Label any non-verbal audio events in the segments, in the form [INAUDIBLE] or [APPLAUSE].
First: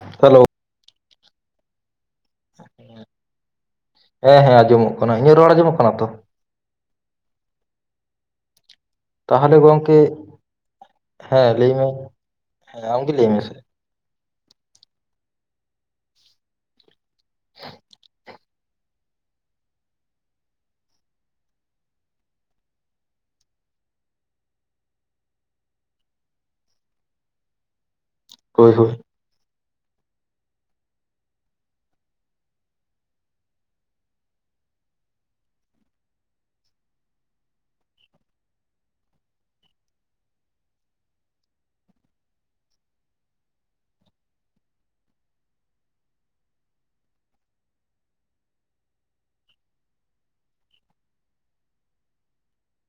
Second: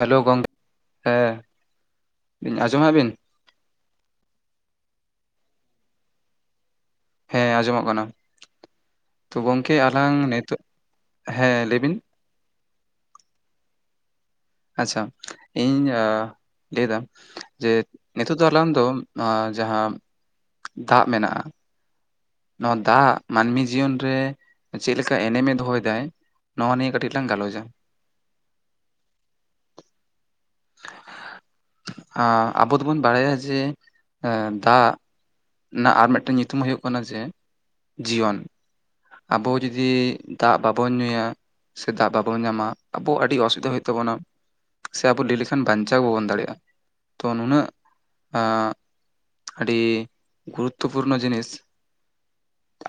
Hello ᱜᱚᱝᱠᱮ ᱦᱮᱸ ᱟᱸᱡᱚᱢᱮᱫᱟ ᱵᱤᱱ ᱦᱮᱸ ᱦᱮᱸᱚᱢᱚᱢᱚᱜ ᱠᱟᱱᱟ ᱤᱧᱟᱹᱜ ᱨᱚᱲ ᱟᱸᱡᱚᱢᱚᱜ ᱠᱟᱱᱟ ᱛᱚ ᱦᱮᱸ ᱟᱸᱡᱚᱢᱚᱜ ᱠᱟᱱᱟ ᱛᱚ ᱜᱚᱝᱠᱮ ᱟᱞᱟᱝ ᱱᱤᱛᱳ ᱦᱮᱸ ᱞᱟᱹᱭ ᱢᱮ ᱞᱟᱹᱭᱵᱤᱱ ᱦᱮᱸ ᱠ ᱞᱟᱹᱭ ᱢᱮᱥᱮ ᱟᱪᱪᱷᱟ ᱤᱧ ᱞᱟᱹᱭᱮᱫᱟ ᱡᱮ ᱱᱤᱛᱳ ᱫᱚ ᱮᱠᱞᱟᱱ ᱫᱚ ᱡᱟᱦᱟᱸ ᱫᱟᱜ ᱢᱮᱱᱟᱜᱼᱟ ᱱᱚᱣᱟ ᱫᱟᱜ ᱢᱟᱹᱱᱢᱤ ᱡᱤᱭᱚᱱ ᱨᱮ ᱪᱮᱫ ᱞᱮᱠᱟ ᱮᱱᱮᱢᱮ ᱫᱚᱦᱚᱭᱫᱟᱭ ᱱᱚᱣᱟ ᱱᱤᱭᱟᱹ ᱠᱟᱹᱴᱤᱡ ᱞᱟᱝ ᱜᱟᱞᱚᱪᱟ ᱦᱳᱭ ᱦᱳᱭ ᱟᱵᱚ ᱫᱚᱵᱚᱱ ᱵᱟᱲᱟᱭᱟ ᱡᱮ ᱫᱟᱜ ᱚᱱᱟ ᱟᱨ ᱢᱤᱫᱴᱮᱱ ᱧᱩᱛᱩᱢ ᱦᱩᱭᱩᱜ ᱠᱟᱱᱟ ᱡᱮ ᱡᱤᱭᱚᱱ ᱟᱵᱚ ᱡᱩᱫᱤ ᱫᱟᱜ ᱵᱟᱵᱚᱱ ᱧᱩᱭᱟ ᱥᱮ ᱫᱟᱜ ᱵᱟᱵᱚᱱ ᱧᱟᱢᱟ ᱟᱵᱚ ᱟᱹᱰᱤ ᱚᱥᱩᱵᱤᱫᱷᱟ ᱦᱩᱭᱩᱜ ᱛᱟᱵᱚᱱᱟ ᱥᱮ ᱟᱵᱚ ᱞᱟᱹᱭ ᱞᱮᱠᱷᱟᱱ ᱠᱷᱟᱱ ᱵᱟᱧᱪᱟᱣ ᱵᱟᱵᱚᱱ ᱫᱟᱲᱮᱭᱟᱜᱼᱟ ᱛᱚ ᱱᱩᱱᱟᱹᱜ ᱟᱹᱰᱤ ᱜᱩᱨᱩᱛᱛᱚᱯᱩᱨᱱᱚ ᱡᱤᱱᱤᱥ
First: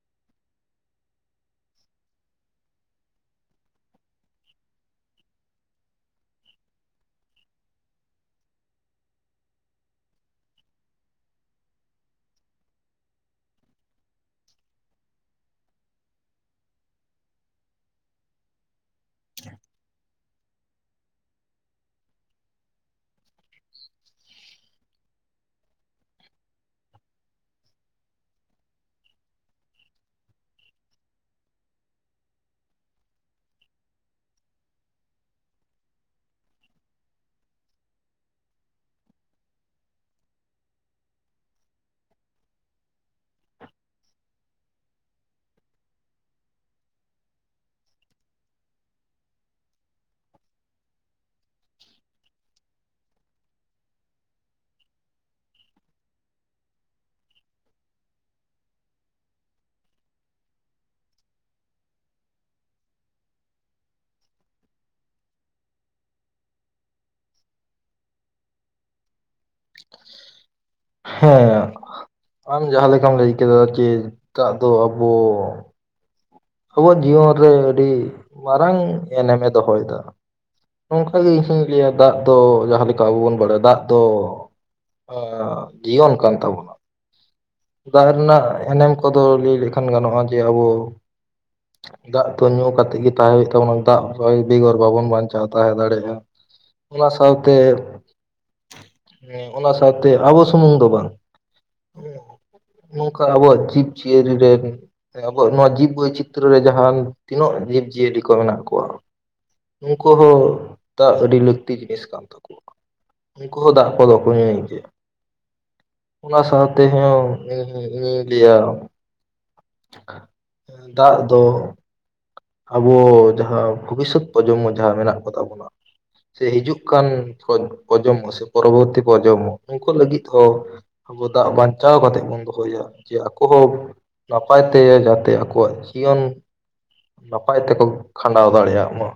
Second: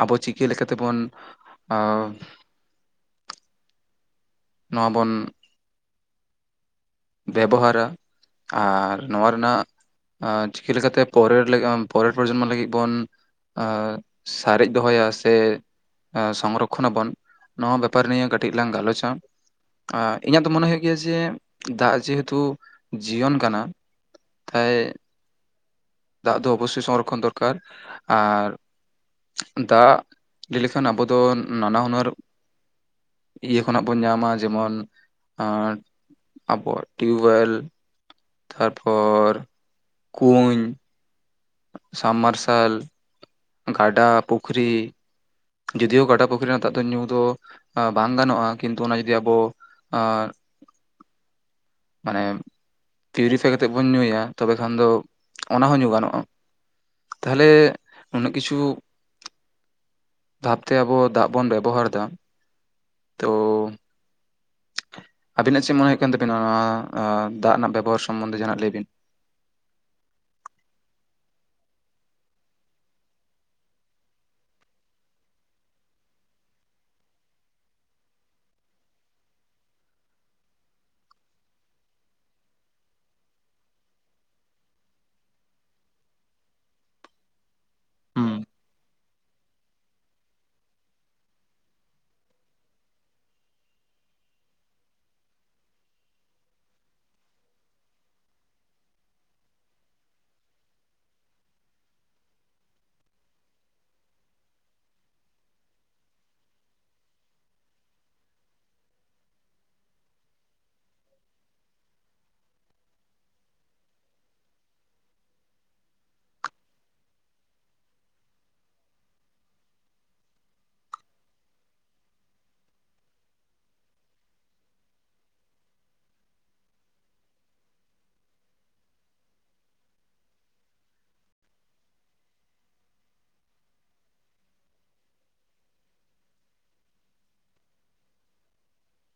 ᱟᱵᱚ ᱪᱤᱠᱟᱹ ᱞᱮᱠᱟᱛᱮᱵᱚᱱ ᱱᱚᱣᱟ ᱵᱚᱱ ᱵᱮᱵᱚᱦᱟᱨᱟ ᱟᱨ ᱱᱚᱣᱟ ᱨᱮᱱᱟᱜ ᱪᱤᱠᱟᱹ ᱞᱮᱠᱟᱛᱮ ᱯᱚᱨᱮᱨ ᱯᱚᱨᱮᱨ ᱯᱚᱨᱡᱚᱱᱢᱚ ᱞᱟᱹᱜᱤᱫ ᱵᱚᱱ ᱥᱟᱨᱮᱡ ᱫᱚᱦᱚᱭᱟ ᱥᱮ ᱥᱚᱢᱨᱚᱠᱷᱚᱱᱟᱵᱚᱱ ᱱᱚᱣᱟ ᱵᱮᱯᱟᱨ ᱱᱤᱭᱮ ᱠᱟᱹᱴᱤᱡ ᱞᱟᱝ ᱜᱟᱞᱚᱪᱟ [INAUDIBLE] ᱤᱧᱟᱹᱜ ᱫᱚ ᱢᱚᱱᱮ ᱦᱳᱭᱳᱜ ᱜᱮᱭᱟ ᱡᱮ ᱫᱟᱜ ᱡᱮᱦᱩᱛᱩ ᱡᱤᱭᱚᱱ ᱠᱟᱱᱟ ᱛᱟᱭ ᱫᱟᱜ ᱫᱚ ᱚᱵᱚᱥᱥᱳᱭ ᱥᱚᱝᱨᱚᱠᱷᱚᱱ ᱫᱚᱨᱠᱟᱨ ᱟᱨ ᱫᱟᱜ ᱞᱮ ᱞᱮᱠᱷᱟᱱ ᱟᱵᱚ ᱫᱚ ᱱᱟᱱᱟ ᱦᱩᱱᱟᱹᱨ ᱤᱭᱟᱹ ᱠᱷᱚᱱᱟᱜ ᱵᱚᱱ ᱧᱟᱢ ᱢᱟ ᱡᱮᱢᱚᱱ ᱟᱵᱚᱣᱟᱜ ᱴᱤᱭᱩᱵᱮᱞ ᱛᱟᱨᱯᱚᱨ ᱠᱩᱧ ᱥᱟᱢ ᱢᱟᱨᱥᱟᱞ ᱜᱟᱰᱟ ᱯᱩᱠᱷᱨᱤ ᱡᱳᱫᱤᱭᱳ ᱜᱟᱰᱟ ᱯᱩᱠᱷᱨᱤ ᱨᱮᱱᱟᱜ ᱱ ᱫᱟᱜ ᱫᱚ ᱧᱩ ᱫᱚ ᱵᱟᱝ ᱜᱟᱱᱚᱜᱼᱟ ᱠᱤᱱᱛᱩ ᱚᱱᱟ ᱡᱩᱫᱤ ᱟᱵᱚ ᱟᱨ ᱢᱟᱱᱮ ᱛᱤ ᱨᱤ ᱠᱟᱛᱮᱜ ᱵᱚᱱ ᱧᱩᱭᱟ ᱛᱚᱵᱮ ᱠᱷᱟᱱ ᱫᱚ ᱚᱱᱟ ᱦᱚᱸ ᱧᱩ ᱜᱟᱱᱚᱜᱼᱟ ᱛᱟᱦᱞᱮ ᱩᱱᱟᱹᱜ ᱠᱤᱪᱷᱩ ᱛᱟᱯᱚᱛᱮ ᱟᱵᱚ ᱫᱟᱜ ᱵᱚᱱ ᱵᱮᱵᱚᱦᱟᱨ ᱫᱟ ᱛᱚ ᱟᱹᱵᱤᱱᱟᱜ ᱪᱮᱫ ᱢᱚᱱᱮ ᱦᱩᱭᱩᱜ ᱠᱟᱱ ᱛᱟᱵᱤᱱᱟ ᱱᱚᱣᱟ ᱫᱟᱜ ᱨᱮᱱᱟᱜ ᱵᱮᱵᱚᱦᱟᱨ ᱥᱚᱢᱚᱱᱫᱷᱮ ᱡᱟᱦᱟᱱᱟᱜ ᱞᱮ ᱵᱤᱱ? [INAUDIBLE] ᱦᱮᱸ ᱟᱢ ᱡᱟᱦᱟᱸ ᱞᱮᱠᱟᱢ ᱞᱟᱹᱭ ᱠᱮᱫᱟ ᱡᱮ ᱫᱟᱜ ᱫᱚ ᱟᱵᱚ ᱟᱵᱚᱣᱟᱜ ᱡᱤᱭᱚᱱ ᱨᱮ ᱟᱹᱰᱤ ᱢᱟᱨᱟᱝ ᱮᱱᱮᱢᱮ ᱫᱚᱦᱚᱭᱫᱟ᱾ ᱱᱚᱝᱠᱟᱜᱮ ᱤᱧᱦᱩᱧ ᱞᱟᱹᱭᱟ ᱫᱟᱜ ᱫᱚ ᱡᱟᱦᱟᱸᱞᱮᱠᱟ ᱟᱵᱚ ᱵᱚᱱ ᱵᱟᱲᱟᱭᱟ ᱫᱟᱜ ᱫᱚ ᱟ ᱡᱤᱭᱚᱱ ᱠᱟᱱ ᱛᱟᱵᱚᱱᱟ᱾ ᱫᱟᱜ ᱨᱮᱱᱟᱜ ᱮᱱᱮᱢ ᱠᱚᱫᱚ ᱞᱟᱹᱭ ᱞᱮᱠᱷᱟᱱ ᱜᱟᱱᱚᱜᱼᱟ ᱡᱮ ᱟᱵᱚ ᱫᱟᱜ ᱫᱚ ᱧᱩ ᱠᱟᱛᱮᱜ ᱜᱮ ᱛᱟᱦᱮᱸ ᱦᱳᱭᱳᱜ ᱛᱟᱵᱚᱱᱟ ᱫᱟᱜ ᱵᱮᱜᱚᱨ ᱵᱟᱵᱚᱱ ᱵᱟᱧᱪᱟᱣ ᱛᱟᱦᱮᱸ ᱫᱟᱲᱮᱜᱼᱟ᱾ ᱚᱱᱟ ᱥᱟᱶᱛᱮ ᱦᱮ ᱚᱱᱟ ᱥᱟᱶᱛᱮ ᱟᱵᱚ ᱥᱩᱢᱩᱝ ᱫᱚ ᱵᱟᱝ ᱱᱚᱝᱠᱟ ᱟᱵᱚᱣᱟᱜ ᱡᱤᱵ ᱡᱤᱭᱟᱹᱞᱤ ᱨᱮᱱ ᱟᱵᱚᱣᱟᱜ ᱱᱚᱣᱟ ᱡᱤᱵ ᱵᱚᱭᱪ ᱪᱤᱛᱨᱚ ᱨᱮ ᱡᱟᱦᱟᱱ ᱛᱤᱱᱟᱹᱜ ᱡᱤᱵ ᱡᱤᱭᱟᱹᱞᱤ ᱠᱚ ᱢᱮᱱᱟᱜ ᱠᱚᱣᱟ᱾ ᱩᱱᱠᱩ ᱦᱚᱸ ᱫᱟᱜ ᱟᱹᱰᱤ ᱞᱟᱹᱠᱛᱤ ᱡᱤᱱᱤᱥ ᱠᱟᱱ ᱛᱟᱠᱚᱣᱟ᱾ ᱩᱱᱠᱩ ᱦᱚᱸ ᱫᱟᱜ ᱠᱚᱫᱚ ᱠᱚ ᱧᱩᱭ ᱜᱮᱭᱟ᱾ ᱚᱱᱟ ᱥᱟᱶᱛᱮ ᱦᱚ ᱤᱧ ᱤᱧᱤᱧ ᱞᱟᱹᱭᱟ ᱫᱟᱜ ᱫᱚ ᱟᱵᱚ ᱡᱟᱦᱟᱸ ᱵᱷᱚᱵᱤᱥᱚᱛ ᱯᱨᱚᱡᱚᱱᱢᱚ ᱡᱟᱦᱟᱸ ᱢᱮᱱᱟᱜ ᱠᱚ ᱛᱟᱵᱚᱱᱟ᱾ ᱥᱮ ᱦᱤᱡᱩᱜ ᱠᱟᱱ ᱯᱨᱚᱡᱚᱱᱢᱚ ᱥᱮ ᱯᱚᱨᱚᱵᱚᱨᱛᱤ ᱠᱚ ᱯᱨᱚᱡᱚᱱᱢᱚ ᱩᱱᱠᱩ ᱞᱟᱹᱜᱤᱫ ᱦᱚᱸ ᱟᱵᱚ ᱫᱟᱜ ᱵᱟᱧᱪᱟᱣ ᱠᱟᱛᱮᱜ ᱵᱚᱱ ᱫᱚᱦᱚᱭᱟ ᱡᱮ ᱟᱠᱚ ᱦᱚᱸ ᱱᱟᱯᱟᱭᱛᱮ ᱡᱟᱛᱮ ᱟᱠᱚᱣᱟᱜ ᱡᱤᱭᱚᱱ ᱱᱟᱯᱟᱭ ᱛᱮᱠᱚ ᱠᱷᱟᱸᱰᱟᱣ ᱫᱟᱲᱮᱭᱟᱜ ᱢᱟ᱾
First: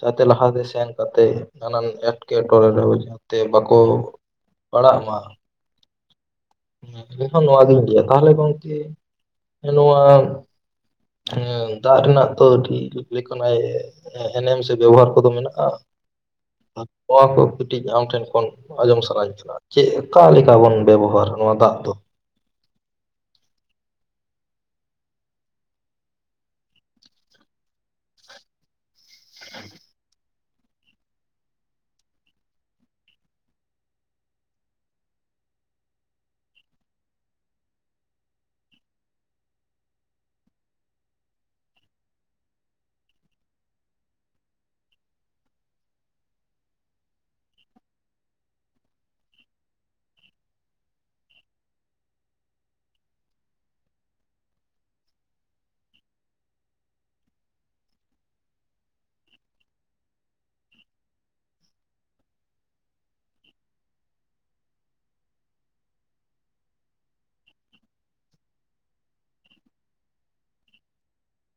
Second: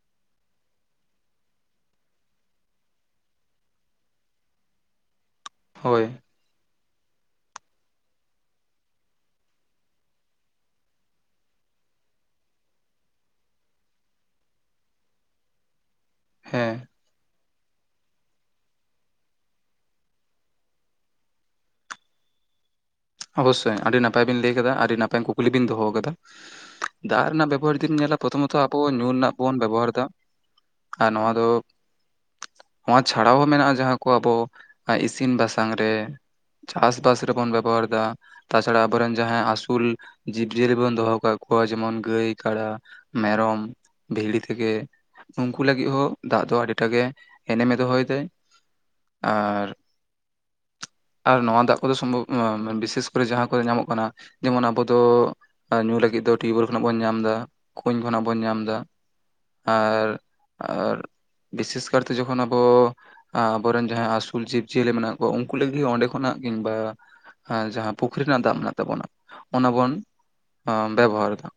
ᱡᱟᱛᱮ ᱞᱟᱦᱟᱛᱮ ᱥᱮᱱ ᱠᱟᱛᱮ ᱱᱟᱱᱟᱱ ᱮᱸᱴᱠᱮᱴᱚᱬᱮ ᱨᱮᱦᱚᱸ ᱡᱟᱛᱮ ᱵᱟᱠᱚ ᱯᱟᱲᱟᱜ ᱢᱟ᱾ ᱦᱳᱭ᱾ ᱤᱧ ᱦᱚᱸ ᱱᱚᱣᱟ ᱜᱤᱧ ᱩᱸᱭᱦᱟᱹᱨ ᱛᱟᱦᱞᱮ ᱜᱚᱝᱠᱮ ᱱᱚᱣᱟ ᱫᱟᱜ ᱨᱮᱱᱟᱜ ᱫᱚ ᱟᱹᱰᱤ [UNINTELLIGIBLE] ᱠᱟᱱᱟᱭ ᱮᱱᱮᱢ ᱥᱮ ᱵᱮᱵᱚᱦᱟᱨ ᱠᱚᱫᱚ ᱢᱮᱱᱟᱜᱼᱟ᱾ ᱦᱮᱸ ᱱᱚᱣᱟ ᱠᱚ ᱠᱟᱹᱴᱤᱡ ᱟᱢ ᱴᱷᱮᱱ ᱠᱷᱚᱱ ᱟᱸᱡᱚᱢ ᱥᱟᱱᱟᱧ ᱠᱟᱱᱟ᱾ ᱪᱮᱫ ᱚᱠᱟ ᱞᱮᱠᱟ ᱵᱚᱱ ᱵᱮᱵᱚᱦᱟᱨ ᱱᱚᱣᱟ ᱫᱟᱜ ᱫᱚ? ᱚᱵᱚᱥᱥᱳᱭ ᱟᱹᱰᱤ ᱱᱟᱯᱟᱭ ᱵᱤᱱ ᱞᱮ ᱠᱟᱫᱟ ᱟᱹᱰᱤ ᱱᱟᱯᱟᱭ ᱠᱩᱠᱞᱤ ᱵᱤᱱ ᱫᱚᱦᱚ ᱠᱟᱫᱟ᱾ ᱫᱟᱜ ᱨᱮᱱᱟᱜ ᱵᱮᱵᱚᱦᱟᱨ ᱡᱩᱫᱤᱢ ᱧᱮᱞᱟ ᱯᱨᱚᱛᱷᱚᱢᱚᱛᱚ ᱟᱵᱚ ᱧᱩ ᱨᱮᱱᱟᱜ ᱵᱚᱱ ᱵᱮᱵᱚᱦᱟᱨᱫᱟ᱾ ᱟᱨ ᱱᱚᱣᱟ ᱫᱚ ᱱᱚᱣᱟ ᱪᱷᱟᱲᱟ ᱦᱚᱸ ᱢᱮᱱᱟᱜᱼᱟ ᱡᱟᱦᱟᱸ ᱠᱚ ᱟᱵᱚ ᱤᱥᱤᱱ ᱵᱟᱥᱟᱝ ᱨᱮ ᱪᱟᱥᱵᱟᱥ ᱨᱮᱵᱚᱱ ᱵᱮᱵᱚᱦᱟᱨᱫᱟ ᱛᱟᱪᱷᱟᱲᱟ ᱟᱵᱚᱨᱮᱱ ᱡᱟᱦᱟᱸᱭ ᱟᱹᱥᱩᱞ ᱡᱤᱵᱽᱼᱡᱤᱭᱟᱹᱞᱤ ᱵᱚᱱ ᱫᱚᱦᱚ ᱠᱟᱜ ᱠᱚᱣᱟ ᱡᱮᱢᱚᱱ ᱜᱟᱹᱭ ᱠᱟᱰᱟ ᱢᱮᱨᱚᱢ ᱵᱷᱤᱲᱤ ᱛᱷᱮᱠᱮ ᱩᱱᱠᱩ ᱞᱟᱹᱜᱤᱫ ᱦᱚᱸ ᱫᱟᱜ ᱫᱚ ᱟᱹᱰᱤᱴᱟᱜ ᱜᱮ ᱮᱱᱮᱢᱼᱮ ᱫᱚᱦᱚᱭ ᱮᱫᱟᱭ᱾ ᱟᱨ ᱟᱨ ᱱᱚᱣᱟ ᱫᱟᱜ ᱠᱚᱫᱚ ᱥᱚᱢᱵᱷᱚᱵ ᱵᱤᱥᱮᱥ ᱠᱚᱨᱮ ᱡᱟᱦᱟᱸ ᱠᱚᱨᱮ ᱧᱟᱢᱚᱜ ᱠᱟᱱᱟ ᱡᱮᱢᱚᱱ ᱟᱵᱚ ᱫᱚ ᱟᱨ ᱧᱩ ᱞᱟᱹᱜᱤᱫ ᱫᱚ ᱴᱤᱭᱩᱠᱚᱞ ᱠᱷᱚᱱᱟᱜ ᱵᱚᱱ ᱧᱟᱢ ᱮᱫᱟ ᱠᱩᱧ ᱠᱷᱚᱱᱟᱜ ᱵᱚᱱ ᱧᱟᱢ ᱮᱫᱟ᱾ ᱟᱨ ᱟᱨ ᱵᱤᱥᱮᱥ ᱠᱟᱨᱛᱮ ᱡᱚᱠᱷᱚᱱ ᱟᱵᱚ ᱟᱵᱚᱨᱮᱱ ᱡᱟᱦᱟᱸᱭ ᱟᱹᱥᱩᱞ ᱡᱤᱵᱽ ᱡᱤᱭᱟᱹᱞᱤ ᱢᱮᱱᱟᱜ ᱠᱚᱣᱟ ᱩᱱᱠᱩ ᱞᱟᱹᱜᱤᱫ ᱚᱸᱰᱮ ᱠᱷᱚᱱᱟᱜ ᱠᱤᱝᱵᱟ ᱦᱟᱸ ᱡᱟᱦᱟᱸ ᱯᱩᱠᱷᱨᱤ ᱨᱮᱱᱟᱜ ᱫᱟᱜ ᱢᱮᱱᱟᱜ ᱛᱟᱵᱚᱱᱟ ᱚᱱᱟ ᱵᱚᱱ ᱵᱮᱵᱚᱦᱟᱨ ᱮᱫᱟ᱾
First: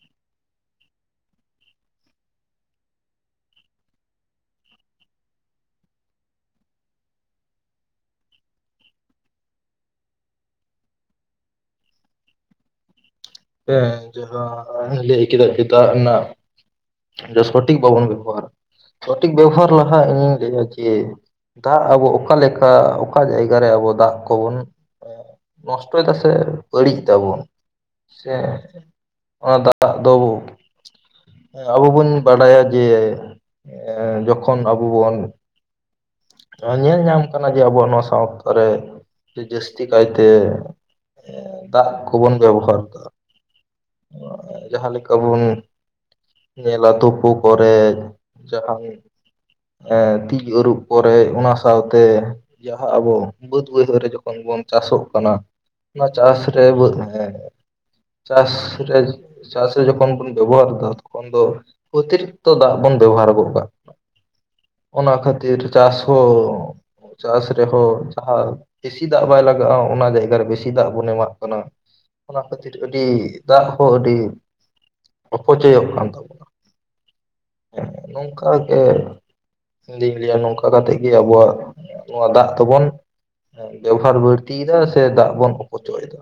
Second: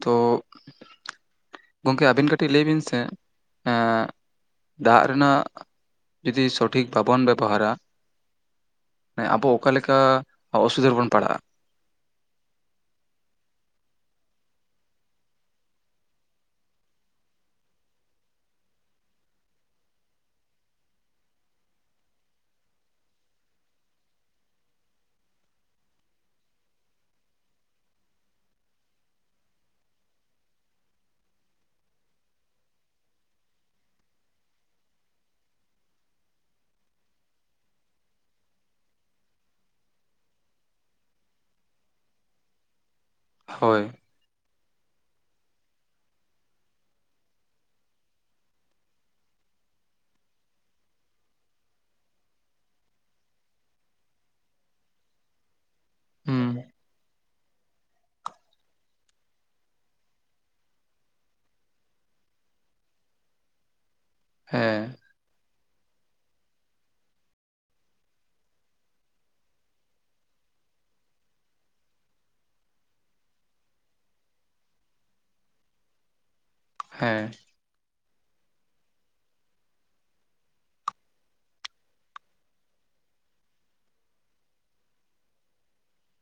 ᱛᱚ ᱜᱚᱢᱠᱮ ᱟᱹᱵᱤᱱ ᱠᱟᱹᱴᱤᱡ ᱞᱟᱹᱭ ᱵᱤᱱ ᱥᱮ ᱮᱸ ᱫᱟᱜ ᱨᱮᱱᱟᱜ ᱡᱩᱫᱤ ᱥᱚᱴᱷᱤᱠ ᱵᱟᱵᱚᱱ ᱵᱮᱵᱚᱦᱟᱨᱟ ᱢᱟᱱᱮ ᱟᱵᱚ ᱚᱠᱟᱞᱮᱠᱟ ᱚᱥᱩᱵᱤᱫᱷᱟ ᱨᱮᱵᱚᱱ ᱯᱟᱲᱟᱜᱼᱟ? ᱦᱮᱸ ᱡᱟᱦᱟᱸ ᱞᱟᱹᱭ ᱠᱮᱫᱮ ᱠᱤ ᱫᱟᱜ ᱨᱮᱱᱟᱜ ᱡᱮ ᱥᱚᱴᱷᱤᱠ ᱵᱟᱵᱚᱱ ᱵᱮᱵᱚᱦᱟᱨᱟ ᱥᱚᱴᱷᱤᱠ ᱵᱮᱵᱚᱦᱟᱨ ᱞᱟᱦᱟ ᱤᱧᱤᱧ ᱞᱟᱹᱭᱼᱟ ᱡᱮ ᱫᱟᱜ ᱟᱵᱚ ᱚᱠᱟᱞᱮᱠᱟ ᱚᱠᱟ ᱡᱟᱭᱜᱟ ᱨᱮ ᱟᱵᱚ ᱫᱟᱜ ᱠᱚᱵᱚᱱ ᱱᱚᱥᱴᱚᱭ ᱫᱟ ᱥᱮ ᱵᱟᱹᱲᱤᱡ ᱮᱫᱟ ᱵᱚᱱ ᱥᱮ ᱚᱱᱟ ᱫᱟᱜ ᱫᱚᱵᱩ ᱟᱵᱚ ᱵᱚᱱ ᱵᱟᱰᱟᱭᱟ ᱡᱮ ᱡᱚᱠᱷᱚᱱ ᱟᱵᱚ ᱵᱚᱱ ᱱᱚᱣᱟ ᱧᱮᱞ ᱧᱟᱢ ᱠᱟᱱᱟ ᱡᱮ ᱟᱵᱚᱣᱟᱜ ᱱᱚᱣᱟ ᱥᱟᱶᱛᱟ ᱨᱮ ᱡᱮ ᱡᱟᱹᱥᱛᱤ ᱠᱟᱭᱛᱮ ᱫᱟᱜ ᱠᱚᱵᱚᱱ ᱵᱮᱵᱚᱦᱟᱨ ᱮᱫᱟ ᱦᱳᱭ [UNINTELLIGIBLE] ᱡᱟᱦᱟᱸ ᱞᱮᱠᱟ ᱵᱚᱱ ᱧᱮᱞᱟ ᱛᱩᱯᱩ ᱠᱚᱨᱮ ᱡᱟᱦᱟᱱ ᱟ... ᱛᱤ ᱟᱹᱨᱩᱵ ᱠᱚᱨᱮ ᱚᱱᱟ ᱥᱟᱶᱛᱮ ᱡᱟᱦᱟᱸ ᱟᱵᱚ ᱵᱟᱹᱫᱽ ᱵᱟᱹᱭᱦᱟᱹᱲ ᱨᱮ ᱡᱚᱠᱷᱚᱱ ᱵᱚᱱ ᱪᱟᱥᱚᱜ ᱠᱟᱱᱟ ᱚᱱᱟ ᱪᱟᱥ ᱦᱩᱸ ᱨᱮ ᱵᱮ [UNINTELLIGIBLE] ᱪᱟᱥ ᱨᱮ ᱪᱟᱥ ᱨᱮ ᱡᱚᱠᱷᱚᱱ ᱵᱚᱱ ᱵᱮᱵᱚᱦᱟᱨ ᱮᱫᱟ ᱛᱚᱠᱷᱚᱱ ᱫᱚ ᱚᱛᱤᱨᱤᱠᱛᱚ ᱫᱟᱜ ᱵᱚᱱ ᱵᱮᱵᱚᱦᱟᱨ ᱜᱚᱫ ᱠᱟᱜ ᱦᱮᱸ ᱚᱱᱟ ᱠᱷᱟᱹᱛᱤᱨ ᱪᱟᱥ ᱦᱚᱸ ᱪᱟᱥ ᱨᱮᱦᱚᱸ ᱡᱟᱦᱟᱸ ᱵᱮᱥᱤ ᱫᱟᱜ ᱵᱟᱭ ᱞᱟᱜᱟᱜᱼᱟ ᱚᱱᱟ ᱡᱟᱭᱜᱟ ᱨᱮ ᱵᱮᱥᱤ ᱫᱟᱜ ᱵᱚᱱ ᱮᱢᱟᱜ ᱠᱟᱱᱟ ᱚᱱᱟ ᱠᱷᱟᱹᱛᱤᱨ ᱟᱹᱰᱤ ᱫᱟᱜ ᱦᱚᱸ ᱟᱹᱰᱤ ᱚᱯᱚᱪᱚᱭᱚᱜ ᱠᱟᱱ ᱛᱟᱵᱚᱱᱟ ᱦᱮᱸ ᱦᱮ ᱱᱚᱝᱠᱟ ᱜᱮ ᱤᱧ ᱫᱩᱧ ᱞᱟᱹᱭᱟ ᱱᱚᱝᱠᱟ ᱠᱟᱛᱮᱜ ᱜᱮ ᱟᱵᱚᱣᱟᱜ ᱱᱚᱣᱟ ᱫᱟᱜ ᱫᱚ ᱵᱚᱱ ᱵᱮᱵᱚᱦᱟᱨ ᱵᱟᱹᱲᱛᱤᱭᱮᱫᱟ ᱥᱮ ᱫᱟᱜ ᱵᱚᱱ ᱚᱯᱚᱪᱚᱭ ᱮᱫᱟ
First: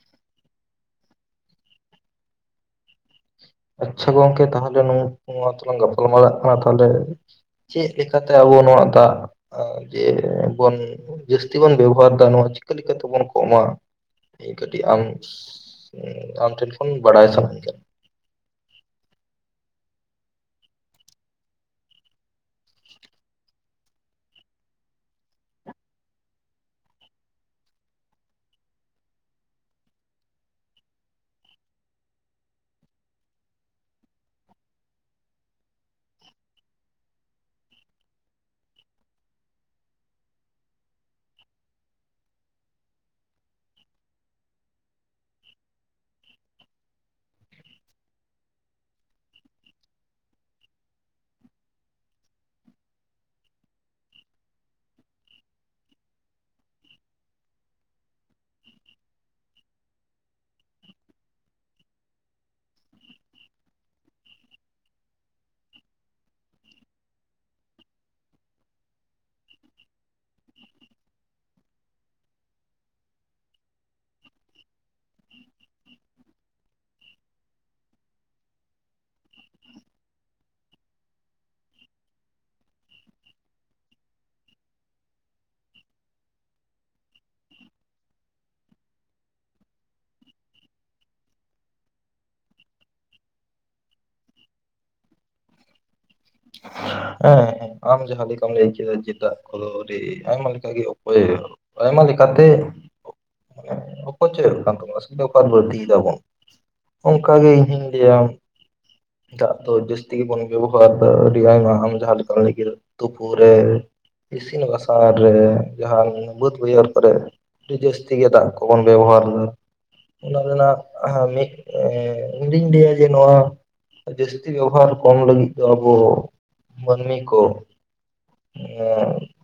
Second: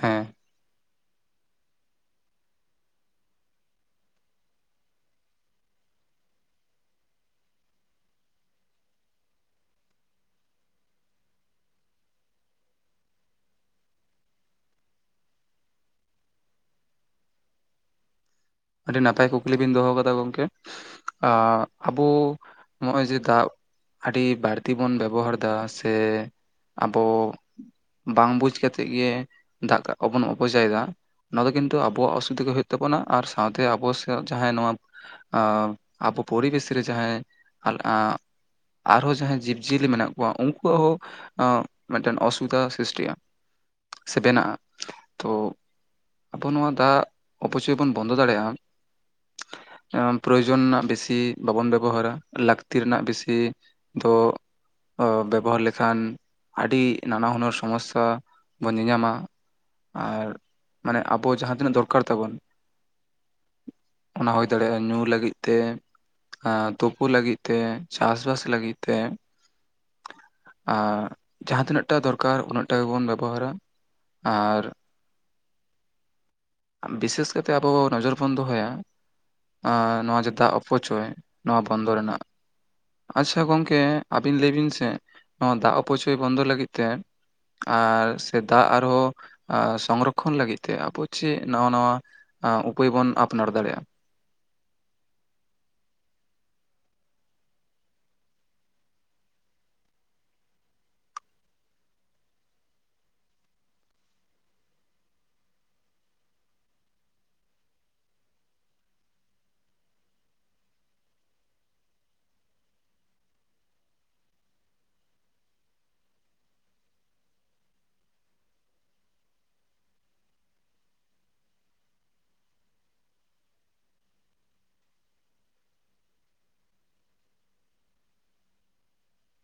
ᱦᱮᱸ ᱟᱪᱪᱷᱟ ᱜᱚᱝᱠᱮ ᱛᱟᱦᱚᱞᱮ ᱱᱚᱜ.... ᱱᱚᱣᱟ ᱫᱚ ᱞᱟᱝ ᱜᱟᱯᱟᱞᱢᱟᱨᱟᱜ ᱠᱟᱱᱟ ᱛᱟᱦᱚᱞᱮ ᱪᱮᱫ ᱞᱮᱠᱟᱛᱮ ᱟᱵᱚ ᱱᱚᱣᱟ ᱫᱟᱜ ᱡᱮ ᱵᱚᱱ ᱡᱟᱹᱥᱛᱤ ᱵᱚᱱ ᱵᱮᱵᱚᱦᱟᱨ ᱮᱫᱟ ᱱᱚᱶᱟ ᱪᱤᱠᱟᱹ ᱞᱮᱠᱟᱛᱮ ᱵᱚᱱ ᱠᱚᱢ-ᱟ ᱢᱤᱫ ᱠᱟᱹᱴᱤᱡ ᱟᱢ ᱟᱢ ᱴᱷᱮᱱ ᱠᱷᱚᱱ ᱵᱟᱲᱟᱭ ᱥᱟᱱᱟᱧ ᱠᱟᱱᱟ ᱟᱹᱰᱤ ᱱᱟᱯᱟᱭ ᱠᱩᱠᱞᱤ ᱵᱤᱱ ᱫᱚᱦᱚ ᱠᱟᱫᱟ ᱜᱚᱢᱠᱮ ᱟᱵᱚ ᱱᱚᱜᱼᱚᱭ ᱡᱮ ᱫᱟᱜ ᱟᱹᱰᱤ ᱵᱟᱹᱲᱛᱤ ᱵᱚᱱ ᱵᱮᱵᱚᱦᱟᱨᱫᱟ ᱥᱮ ᱟᱵᱚ ᱵᱟᱝ ᱵᱩᱡᱽ ᱠᱟᱛᱮᱫ ᱜᱮ ᱫᱟᱜ ᱠᱚ ᱵᱚᱱ ᱚᱯᱚᱡᱚᱭ ᱮᱫᱟ ᱱᱚᱣᱟ ᱫᱚ ᱠᱤᱱᱛᱩ ᱟᱵᱚᱣᱟᱜ ᱚᱥᱩᱵᱤᱫᱷᱟ ᱜᱮ ᱦᱩᱭᱩᱜ ᱛᱟᱵᱚᱱᱟ ᱟᱨ ᱥᱟᱶᱛᱮ ᱟᱵᱚᱥᱭᱟ ᱡᱟᱦᱟᱸᱭ ᱱᱚᱣᱟ ᱟᱵᱚ ᱯᱚᱨᱤᱵᱮᱥ ᱨᱮ ᱡᱟᱦᱟᱸᱭ [UNINTELLIGIBLE] ᱟᱨᱦᱚᱸ ᱡᱟᱦᱟᱸᱭ ᱡᱤᱵᱽᱡᱤᱭᱟᱹᱞᱤ ᱢᱮᱱᱟᱜ ᱠᱚᱣᱟ ᱩᱱᱠᱩᱣᱟᱜ ᱦᱚᱸ ᱢᱤᱫᱴᱮᱱ ᱚᱥᱩᱵᱤᱫᱷᱟ ᱥᱨᱤᱥᱴᱤᱭᱟ ᱥᱮ ᱵᱮᱱᱟᱜᱼᱟ ᱛᱚ ᱟᱵᱚ ᱱᱚᱣᱟ ᱫᱟᱜ ᱚᱯᱚᱪᱚᱭ ᱵᱚᱱ ᱵᱚᱱᱫᱚ ᱫᱟᱲᱮᱭᱟᱜ ᱟᱢ ᱯᱨᱚᱭᱡᱚᱱ ᱨᱮᱱᱟᱜ ᱵᱮᱥᱤ ᱵᱟᱵᱚᱱ ᱵᱮᱵᱚᱦᱟᱨ-ᱟ ᱞᱟᱹᱠᱛᱤ ᱨᱮᱱᱟᱜ ᱵᱮᱥᱤ ᱫᱚ ᱵᱚ ᱵᱮᱵᱚᱦᱟᱨ ᱞᱮᱠᱷᱟᱱ ᱟᱹᱰᱤ ᱱᱟᱱᱟ ᱦᱩᱱᱟᱹᱨ ᱥᱚᱢᱚᱥᱭᱟ ᱵᱚᱱ ᱧᱮᱞᱧᱟᱢᱟ ᱟᱨ ᱢᱟᱱᱮ ᱟᱵᱚ ᱡᱟᱦᱟᱸ ᱛᱤᱱᱟᱹᱜ ᱫᱚᱨᱠᱟᱨ ᱛᱟᱵᱚᱱ ᱚᱱᱟ ᱦᱩᱭ ᱫᱟᱲᱮᱭᱟᱜᱼᱟ ᱧᱩ ᱞᱟᱹᱜᱤᱫ ᱛᱮ ᱟᱸ ᱛᱩᱯᱩ ᱞᱟᱹᱜᱤᱫ ᱛᱮ ᱪᱟᱥᱵᱟᱥ ᱞᱟᱹᱜᱤᱫ ᱛᱮ ᱟᱨ ᱡᱟᱦᱟᱸ ᱛᱤᱱᱟᱹᱜ ᱴᱟᱜ ᱫᱚᱨᱠᱟᱨ ᱩᱱᱟᱹᱜ ᱴᱟᱜ ᱜᱮᱵᱚᱱ ᱵᱮᱵᱚᱦᱟᱨ-ᱟ ᱟᱨ ᱵᱤᱥᱮᱥ ᱠᱟᱛᱮ ᱟᱵᱚ ᱱᱚᱡᱚᱨ ᱵᱚᱱ ᱫᱚᱦᱚᱭᱟ ᱟᱸ... ᱱᱚᱶᱟ ᱡᱮ ᱫᱟᱜ ᱚᱯᱚᱪᱚᱭ ᱱᱚᱶᱟ ᱵᱚᱱᱫᱚ ᱨᱮᱱᱟᱜ ᱟᱪᱪᱷᱟ ᱜᱚᱢᱠᱮ ᱟᱹᱵᱤᱱ ᱞᱟᱹᱭ ᱵᱤᱱ ᱥᱮ ᱱᱚᱶᱟ ᱫᱟᱜ ᱚᱯᱚᱪᱚᱭ ᱵᱚᱱᱫᱚ ᱞᱟᱹᱜᱤᱫ ᱛᱮ ᱟᱨ ᱥᱮ ᱫᱟᱜ ᱟᱨᱦᱚᱸ ᱥᱚᱝᱨᱚᱠᱷᱚᱱ ᱞᱟᱹᱜᱤᱫ ᱛᱮ ᱟᱵᱚ ᱪᱮᱫ ᱱᱟᱣᱟ-ᱱᱟᱣᱟ ᱩᱯᱟᱹᱭ ᱵᱚᱱ ᱟᱯᱱᱟᱨ ᱫᱟᱲᱮᱭᱟᱜᱼᱟ? ᱦᱮᱸ ᱟᱢ ᱡᱟᱸᱦᱟ ᱞᱮᱠᱟᱢ ᱞᱟᱹᱭ ᱠᱮᱫᱟ ᱡᱮ ᱫᱟᱜ ᱠᱚᱫᱚ ᱟᱹᱰᱤ ᱟᱭᱢᱟ ᱞᱮᱠᱟ ᱜᱮ ᱩᱯᱟ. ᱭ ᱟᱭᱢᱟ ᱞᱮᱠᱟᱛᱮ ᱚᱯᱚᱪᱚᱭ ᱦᱩᱭᱩᱜ ᱠᱟᱱ ᱛᱟᱵᱚᱱᱟ ᱚᱥᱩᱵᱤᱫᱷᱟ ᱵᱟᱲᱛᱤ ᱮᱫᱟ ᱵᱚᱱ ᱚᱱᱠᱟ ᱜᱮ ᱤᱧᱦᱩᱧ ᱞᱟᱹᱭᱟ ᱫᱟᱜ ᱫᱚ ᱡᱟᱹᱥᱛᱤ ᱜᱮᱵᱚᱱ ᱵᱮᱵᱚᱦᱟᱨ ᱟ... ᱡᱟᱦᱟᱸ ᱞᱮᱠᱟᱢ ᱞᱟᱹᱭ ᱠᱮᱫᱟ ᱛᱩᱯᱩ ᱨᱮ ᱤᱥᱤᱱ ᱵᱟᱥᱟᱝ ᱨᱮ ᱡᱟᱸᱦᱟᱱ ᱵᱟᱹᱫᱽ ᱵᱟᱹᱭᱦᱟᱹᱲ ᱠᱚᱨᱮ ᱟᱹᱰᱤ ᱡᱟᱹᱥᱛᱤ ᱜᱮ ᱫᱟᱜ ᱠᱚᱵᱚᱱ ᱵᱮᱵᱚᱦᱟᱨ ᱢᱟ ᱚᱱᱮ ᱚᱱᱟ ᱨᱮᱱᱟᱜ ᱢᱤᱫ ᱤᱧᱫᱩᱧ ᱞᱟᱹᱭᱟ ᱡᱮ ᱱᱚᱣᱟ ᱡᱟᱹᱥᱛᱤ ᱵᱮᱵᱚᱦᱟᱨ ᱠᱚᱢ ᱞᱟᱹᱜᱤᱫ ᱫᱚ ᱟᱵᱚ ᱢᱟᱹᱱᱢᱤ ᱠᱚ ᱦᱮᱸ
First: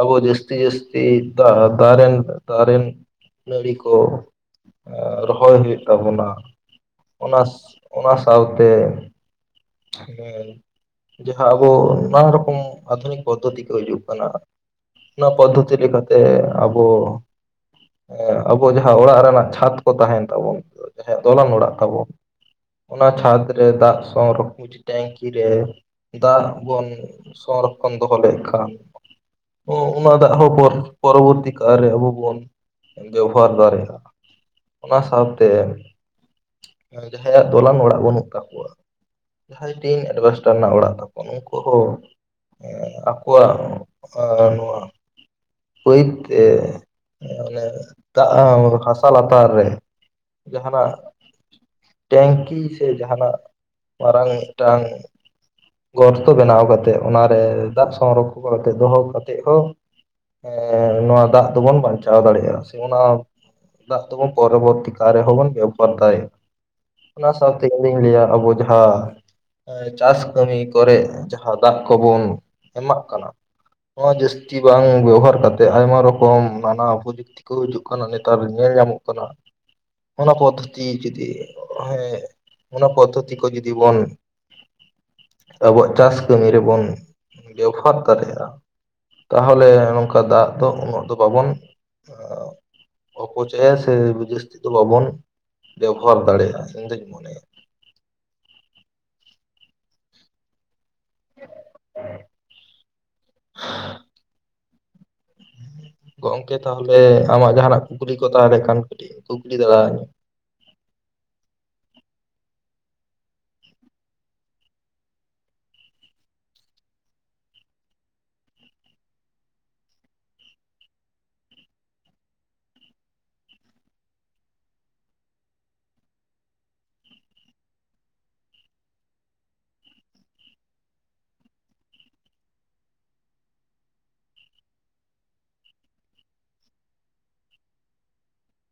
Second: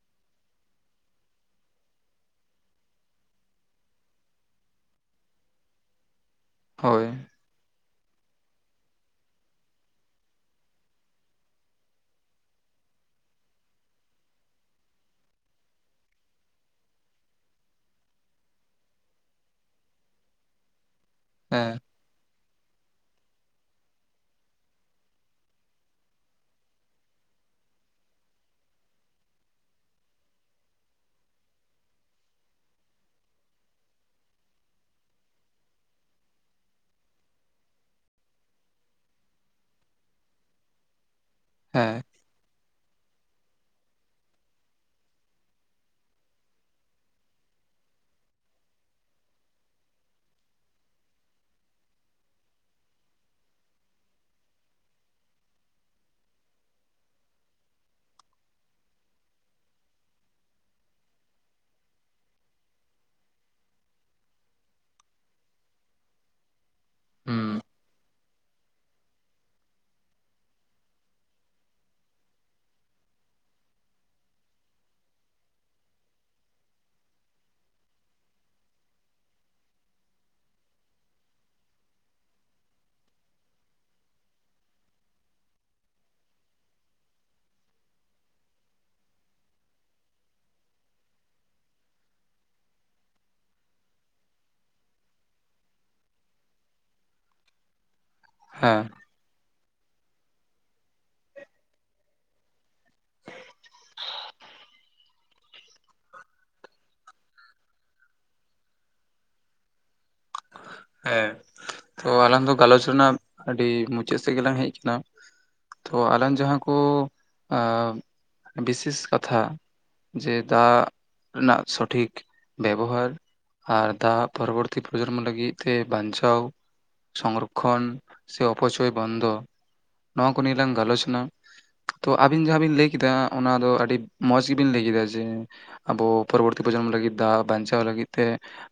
ᱟᱵᱚ ᱡᱟᱹᱥᱛᱤ ᱡᱟᱹᱥᱛᱤ ᱫᱟᱨᱮ ᱫᱟᱨᱮ ᱱᱟᱹᱲᱤ ᱠᱚ ᱨᱚᱦᱚᱭ ᱦᱩᱭᱩᱜ ᱛᱟᱵᱚᱱᱟ᱾ ᱦᱳᱭ ᱚᱱᱟ ᱚᱱᱟ ᱥᱟᱶᱛᱮ ᱦᱮᱸ ᱡᱟᱦᱟᱸ ᱟᱵᱚ ᱱᱟᱱᱟ ᱨᱚᱠᱚᱢ ᱟᱫᱷᱩᱱᱤᱠ ᱯᱚᱫᱽᱫᱷᱚᱛᱤ ᱠᱚ ᱦᱤᱡᱩᱜ ᱠᱟᱱᱟ ᱚᱱᱟ ᱯᱚᱫᱽᱫᱷᱚᱛᱤ ᱞᱮᱠᱟᱛᱮ ᱟᱵᱚ ᱦᱮᱸ ᱟᱵᱚ ᱡᱟᱦᱟᱸ ᱚᱲᱟᱜ ᱨᱮᱱᱟᱜ ᱪᱷᱟᱫ ᱠᱚ ᱛᱟᱸᱦᱮᱱ ᱛᱟᱵᱚᱱ ᱡᱟᱦᱟᱸᱭᱼᱟᱜ ᱫᱚᱞᱟᱱ ᱚᱲᱟᱜ ᱦᱮᱸ ᱛᱟᱵᱚ ᱚᱱᱟ ᱪᱷᱟᱫᱽ ᱨᱮ ᱫᱟᱜ ᱥᱚᱝᱨᱚᱠᱷᱚᱱ ᱢᱤᱫᱴᱮᱱ ᱴᱮᱝᱠᱤ ᱨᱮ ᱫᱟᱜ ᱵᱚᱱ ᱥᱚᱝᱨᱚᱠᱷᱚᱱ ᱫᱚᱦᱚ ᱞᱮᱠᱷᱟᱱ ᱚᱱᱟ ᱫᱟᱜ ᱦᱚᱸ ᱯᱚᱨᱚᱵᱚᱨᱛᱤ ᱠᱟᱞ ᱨᱮ ᱟᱵᱚ ᱵᱚᱱ ᱵᱮᱵᱚᱦᱟᱨ ᱫᱟᱲᱮᱭᱟᱜᱼᱟ ᱚᱱᱟ ᱥᱟᱶᱛᱮ ᱡᱟᱦᱟᱸᱭᱼᱟᱜ ᱫᱚᱞᱟᱱ ᱚᱲᱟᱜ ᱵᱟᱹᱱᱩᱜ ᱛᱟᱠᱚᱣᱟ᱾ ᱡᱟᱦᱟᱸᱭ ᱴᱤᱱ ᱮᱰᱵᱮᱥᱴᱟᱨ ᱨᱮᱱᱟᱜ ᱚᱲᱟᱜ ᱛᱟᱠᱚ ᱩᱱᱠᱩ ᱦᱚᱸ ᱦᱮᱸ ᱟᱠᱚᱣᱟᱜ ᱱᱚᱣᱟ ᱵᱟᱹᱭ ᱛᱮ ᱚᱱᱮ ᱫᱟᱜ ᱦᱟᱥᱟ ᱞᱟᱛᱟᱨ ᱨᱮ ᱡᱟᱦᱟᱸᱱᱼᱟᱜ ᱴᱮᱝᱠᱤ ᱥᱮ ᱡᱟᱦᱟᱸᱱᱼᱟᱜ ᱢᱟᱨᱟᱝ ᱢᱤᱫᱴᱟᱝ ᱜᱚᱨᱛᱚ ᱵᱮᱱᱟᱣ ᱠᱟᱛᱮᱫ ᱚᱱᱟ ᱨᱮ ᱫᱟᱜ ᱥᱚᱝᱨᱚᱠᱷᱚ ᱠᱟᱛᱮ ᱫᱚᱦᱚ ᱠᱟᱛᱮᱫ ᱠᱚ ᱚᱱᱟ ᱫᱟᱜ ᱫᱚᱵᱚᱱ ᱵᱟᱧᱪᱟᱣ ᱫᱟᱲᱮᱭᱟᱜᱼᱟ ᱥᱮ ᱚᱱᱟ ᱫᱟᱜ ᱫᱚᱵᱚᱱ ᱯᱚᱨᱚᱵᱚᱨᱛᱤ ᱠᱟᱞ ᱨᱮᱦᱚᱸᱵᱚᱱ ᱵᱮᱵᱚᱦᱟᱨ ᱫᱟᱲᱭᱟᱜ ᱚᱱᱟ ᱦᱩᱸ ᱥᱟᱶᱛᱮ ᱤᱧᱫᱩᱧ ᱞᱟᱹᱭ ᱟ ᱟᱵᱚ ᱡᱟᱦᱟᱸ ᱪᱟᱥ ᱠᱟᱹᱢᱤ ᱠᱚᱨᱮᱜ ᱡᱟᱦᱟᱸ ᱫᱟᱜ ᱠᱚᱵᱚᱱ ᱮᱢᱟᱜ ᱠᱟᱱᱟ ᱾ ᱱᱚᱣᱟ ᱡᱟᱹᱥᱛᱤ ᱵᱟᱝ ᱵᱮᱵᱚᱦᱟᱨ ᱠᱟᱛᱮᱜ ᱟᱭᱢᱟ ᱨᱚᱠᱚᱢ ᱱᱟᱱᱟ ᱯᱚᱫᱷᱚᱛᱤ ᱠᱚ ᱦᱤᱡᱩᱜ ᱠᱟᱱᱟ ᱱᱮᱛᱟᱨ ᱧᱮᱞ ᱧᱟᱢᱚᱜ ᱠᱟᱱᱟ ᱾ ᱚᱱᱟ ᱯᱚᱫᱽᱫᱷᱚᱛᱤ ᱡᱩᱫᱤ ᱦᱮᱸ ᱚᱱᱟ ᱯᱚᱫᱽᱫᱚᱛᱤ ᱡᱩᱫᱤ ᱵᱚᱱ ᱟᱵᱚᱣᱟᱜ ᱪᱟᱥ ᱠᱟᱹᱢᱤ ᱨᱮ ᱵᱚᱱ ᱵᱮᱵᱚᱦᱟᱨ ᱫᱟᱲᱮᱭᱟᱜᱼᱟ ᱛᱟᱦᱚᱞᱮ ᱱᱚᱝᱠᱟ ᱫᱟᱜ ᱫᱚ ᱩᱱᱟᱹᱜ ᱫᱚ ᱵᱟᱵᱚᱱ ᱚᱯᱪᱚᱭ ᱥᱮ ᱵᱮᱡᱤᱥᱛᱤᱛᱚ ᱞᱚᱵᱚᱱ ᱵᱮᱵᱚᱦᱟᱨ ᱫᱟᱲᱮᱭᱟᱜᱼᱟ ᱤᱧᱫᱩᱧ ᱢᱚᱱᱮᱭᱟ ᱦᱮᱸ ᱦᱮᱭ [INAUDIBLE] ᱜᱚᱝᱠᱮ ᱛᱟᱦᱚᱞᱮ ᱟᱢᱟᱜ ᱡᱟᱦᱟᱱᱟᱜ ᱠᱩᱠᱞᱤ ᱠᱚ ᱛᱟᱦᱮᱸ ᱞᱮᱱ ᱠᱷᱟᱱ ᱠᱟᱹᱴᱤᱡ ᱠᱩᱠᱞᱤ ᱫᱟᱲᱮ ᱟᱹᱧᱟᱹ ᱦᱮᱸ ᱛᱚ ᱟᱞᱟᱝ ᱫᱚ ᱜᱟᱞᱚᱪ ᱨᱮᱱᱟᱜ ᱟᱹᱰᱤ ᱢᱩᱪᱟᱹᱫ ᱥᱮᱫ ᱜᱮᱞᱟᱝ ᱦᱮᱡ ᱠᱟᱱᱟ᱾ ᱛᱚ ᱟᱞᱟᱝ ᱡᱟᱦᱟᱸ ᱠᱚ ᱟᱸᱸᱸ ᱵᱤᱥᱮᱥ ᱠᱟᱛᱷᱟ ᱡᱮ ᱫᱟᱜ ᱨᱮᱱᱟᱜ ᱥᱚᱴᱷᱤᱠ ᱵᱮᱵᱚᱦᱟᱨ ᱟᱨ ᱫᱟᱜ ᱯᱚᱨᱚᱵᱚᱨᱛᱤ ᱯᱨᱚᱡᱚᱱᱢᱚ ᱞᱟᱹᱜᱤᱫ ᱛᱮ ᱵᱟᱸᱧᱪᱟᱣ ᱥᱚᱝᱨᱚᱠᱠᱷᱚᱱ ᱥᱮ ᱚᱯᱚᱪᱚᱭ ᱵᱚᱱᱫᱚ ᱱᱚᱣᱟ ᱠᱚ ᱱᱤᱭᱮ ᱞᱟᱝ ᱜᱟᱞᱳᱪ ᱱᱟ ᱛᱚ ᱟᱵᱤᱱ ᱡᱟᱦᱟᱸ ᱵᱤᱱ ᱞᱟᱹᱭ ᱠᱮᱫᱟ ᱚᱱᱟ ᱫᱚ ᱟᱹᱰᱤ ᱢᱚᱸᱡᱽ ᱜᱮᱵᱤᱱ ᱞᱟᱹᱭ ᱠᱮᱫᱟ ᱡᱮ ᱟᱵᱚ ᱯᱚᱨᱚᱵᱚᱨᱛᱤ ᱯᱨᱚᱡᱚᱱᱢᱚ ᱞᱟᱹᱜᱤᱫ ᱫᱟᱜ ᱵᱟᱧᱪᱟᱣ ᱞᱟᱹᱜᱤᱫ ᱛᱮ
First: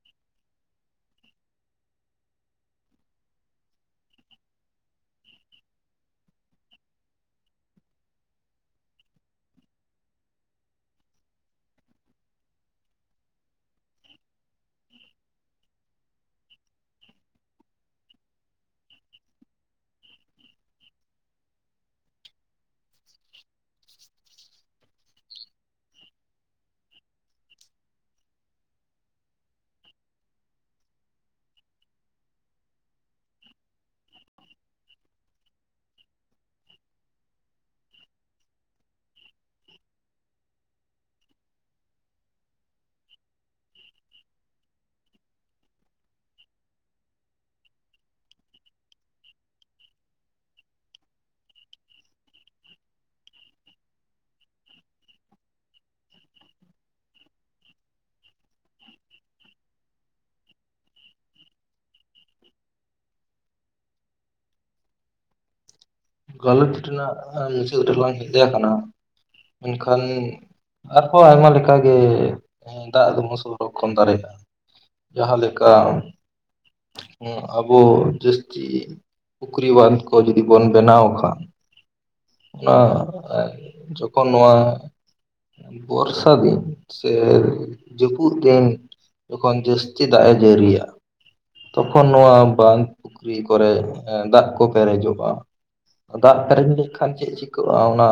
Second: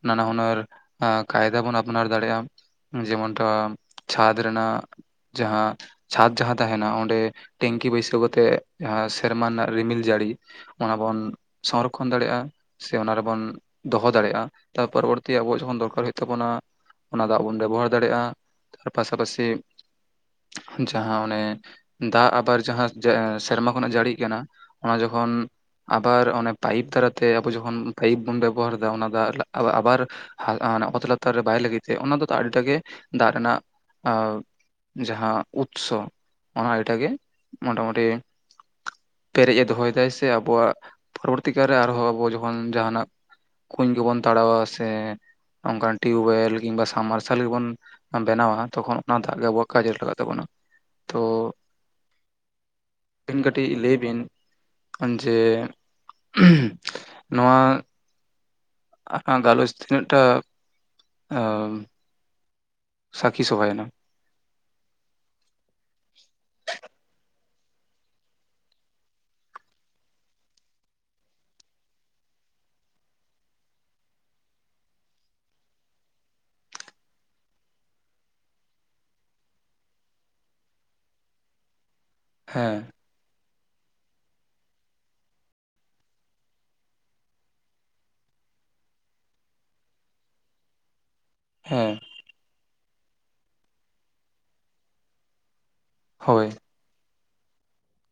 ᱱᱟᱱᱟᱦᱩᱱᱟᱹᱨ ᱠᱟᱭᱫᱟ ᱵᱚᱱ ᱟᱯᱱᱟᱨ ᱫᱟᱲᱮᱭᱟᱜᱼᱟ ᱡᱮᱢᱚᱱᱴᱟ ᱪᱷᱟᱫᱽ ᱨᱮᱱᱟᱜ ᱡᱟᱦᱟᱸ ᱪᱷᱟᱸᱫᱽ ᱡᱟᱦᱟᱸ ᱛᱟᱦᱮᱱᱟ ᱚᱸᱰᱮ ᱴᱮᱝᱠᱤ ᱵᱟᱹᱭᱥᱟᱹᱣ ᱠᱟᱛᱮᱜ ᱥᱮᱨᱢᱟ ᱨᱮᱱᱟᱜ ᱨᱤᱢᱤᱞ ᱡᱟᱹᱲᱤ ᱚᱱᱟᱵᱚᱱ ᱥᱚᱝᱨᱚᱠᱠᱷᱚᱱ ᱫᱟᱲᱮᱭᱟᱜᱼᱟ ᱾ ᱥᱮ ᱚᱱᱟ ᱨᱮᱵᱚᱱ ᱫᱚᱦᱚ ᱫᱟᱲᱮᱭᱟᱜᱼᱟ ᱛᱟ ᱯᱚᱨᱚᱵᱚᱨᱛᱤ ᱟᱵᱚᱣᱟᱜ ᱡᱚᱠᱷᱚᱱ ᱫᱚᱨᱠᱟᱨ [UNINTELLIGIBLE] ᱦᱩᱭᱩᱜ ᱛᱟᱵᱚᱱᱟ ᱚᱱᱟ ᱫᱟᱜ ᱵᱚᱱ ᱵᱮᱵᱚᱦᱟᱨ ᱫᱟᱲᱮᱭᱟᱜᱼᱟ ᱛᱟᱨ ᱯᱟᱥᱟᱯᱟᱥᱤ ᱡᱟᱦᱟᱸ ᱚᱸᱱᱮ ᱫᱟᱜ ᱟᱵᱟᱨ ᱡᱟᱦᱟᱸ ᱥᱮᱨᱢᱟ ᱠᱷᱚᱱᱟᱜ ᱡᱟᱹᱲᱤᱜ ᱠᱟᱱᱟ ᱚᱱᱟ ᱡᱚᱠᱷᱚᱱ ᱟᱵᱟᱨ ᱚᱱᱮ ᱯᱟᱭᱤᱯ ᱫᱟᱨᱟᱭᱛᱮ ᱟᱵᱚ ᱡᱚᱠᱷᱚᱱ ᱯᱟᱭᱤᱯ ᱵᱚᱱ ᱵᱮᱵᱚᱦᱟᱨ ᱫᱟ ᱚᱱᱟ ᱫᱟᱜ ᱟᱵᱟᱨ ᱟᱸᱻ ᱚᱱᱟ ᱚᱛ ᱞᱟᱛᱟᱨ ᱨᱮ ᱵᱟᱭ ᱞᱟᱹᱜᱤᱫ ᱛᱮ ᱚᱱᱟ ᱫᱚ ᱟᱹᱰᱤᱴᱟᱜ ᱜᱮ ᱫᱟᱜ ᱨᱮᱱᱟᱜ ᱟᱸᱻ ᱡᱟᱦᱟᱸ ᱩᱛᱥᱚ ᱚᱱᱟ ᱮᱴᱟᱜᱮ ᱢᱚᱴᱟᱢᱩᱴᱤ ᱯᱮᱨᱮᱡ ᱮ ᱫᱚᱦᱚᱭ ᱫᱟᱭ ᱥᱮ ᱟᱵᱚᱣᱟᱜ ᱯᱚᱨᱚᱵᱚᱨᱛᱤ ᱠᱟᱞ ᱨᱮ ᱟᱨᱦᱚᱸ ᱟᱵᱚ ᱡᱚᱠᱷᱚᱱ ᱡᱟᱦᱟᱱᱟᱜ ᱠᱩᱸᱧ ᱠᱚᱵᱚᱱ ᱛᱟᱲᱟᱣᱟ ᱥᱮᱻ ᱚᱝᱠᱟᱱ ᱴᱤᱭᱩᱵᱚᱭᱮᱞ ᱠᱤᱝᱵᱟ ᱥᱟᱵᱼᱢᱟᱨᱥᱟᱞ ᱜᱮᱵᱚᱱ ᱵᱮᱱᱟᱣᱟ ᱛᱚᱠᱷᱚᱱ ᱚᱱᱟ ᱫᱟᱜ ᱜᱮ ᱟᱵᱚᱣᱟᱜ ᱠᱟᱡᱮ ᱨᱮ ᱞᱟᱜᱟᱜ ᱛᱟᱵᱚᱱᱟ ᱛᱚᱻᱻ ᱟᱹᱵᱤᱱ ᱠᱟᱹᱴᱤᱡ ᱞᱟᱹᱭ ᱵᱤᱱ ᱡᱮ ᱱᱚᱣᱟ [UNINTELLIGIBLE] ᱜᱟᱞᱚᱪ ᱛᱤᱱᱟᱹᱜ ᱴᱟ ᱟᱻ ᱥᱟᱹᱠᱷᱤ ᱥᱚᱵᱷᱟᱭᱮᱱᱟ? ᱜᱟᱞᱚᱪ ᱨᱮᱱᱟᱜ ᱢᱩᱪᱟᱹᱫ ᱨᱮ ᱞᱟᱝ ᱦᱮᱡ ᱟᱠᱟᱱᱟ ᱢᱮᱱᱠᱷᱟᱱ ᱟᱨᱦᱚᱸ ᱟᱭᱢᱟ ᱞᱮᱠᱟ ᱜᱮ ᱫᱟᱜ ᱫᱚᱵᱚᱱ ᱥᱚᱝᱨᱚᱠᱷᱚᱱ ᱫᱟᱲᱮᱭᱟᱜᱼᱟ ᱡᱟᱦᱟᱸ ᱞᱮᱠᱟ ᱦᱩᱸ ᱟᱵᱚ ᱡᱟᱹᱥᱛᱤ ᱯᱩᱠᱷᱨᱤ ᱵᱟᱸᱫᱷ ᱠᱚ ᱡᱩᱫᱤ ᱵᱚᱱ ᱵᱮᱱᱟᱣ [UNINTELLIGIBLE] ᱚᱱᱟ ᱦᱮᱸ ᱡᱚᱠᱷᱚᱱ ᱱᱚᱣᱟ ᱵᱚᱨᱥᱟ ᱫᱤᱱ ᱥᱮ ᱡᱟᱹᱯᱩᱫ ᱫᱤᱱ ᱡᱚᱠᱷᱚᱱ ᱡᱟᱹᱥᱛᱤ ᱫᱟᱜ ᱮ ᱡᱟᱹᱨᱤᱭᱟ ᱦᱮᱸ ᱛᱚᱠᱷᱚᱱ ᱱᱚᱣᱟ ᱵᱟᱸᱫᱷ ᱯᱩᱠᱷᱨᱤ ᱠᱚᱨᱮ ᱫᱟᱜ ᱠᱚ ᱯᱮᱨᱮᱡᱚᱜᱼᱟ ᱫᱟᱜ ᱦᱳᱭ ᱯᱮᱨᱮᱡ ᱞᱮᱠᱷᱟᱱ ᱪᱮᱫ ᱪᱤᱠᱟᱹᱜᱼᱟ ᱚᱱᱟ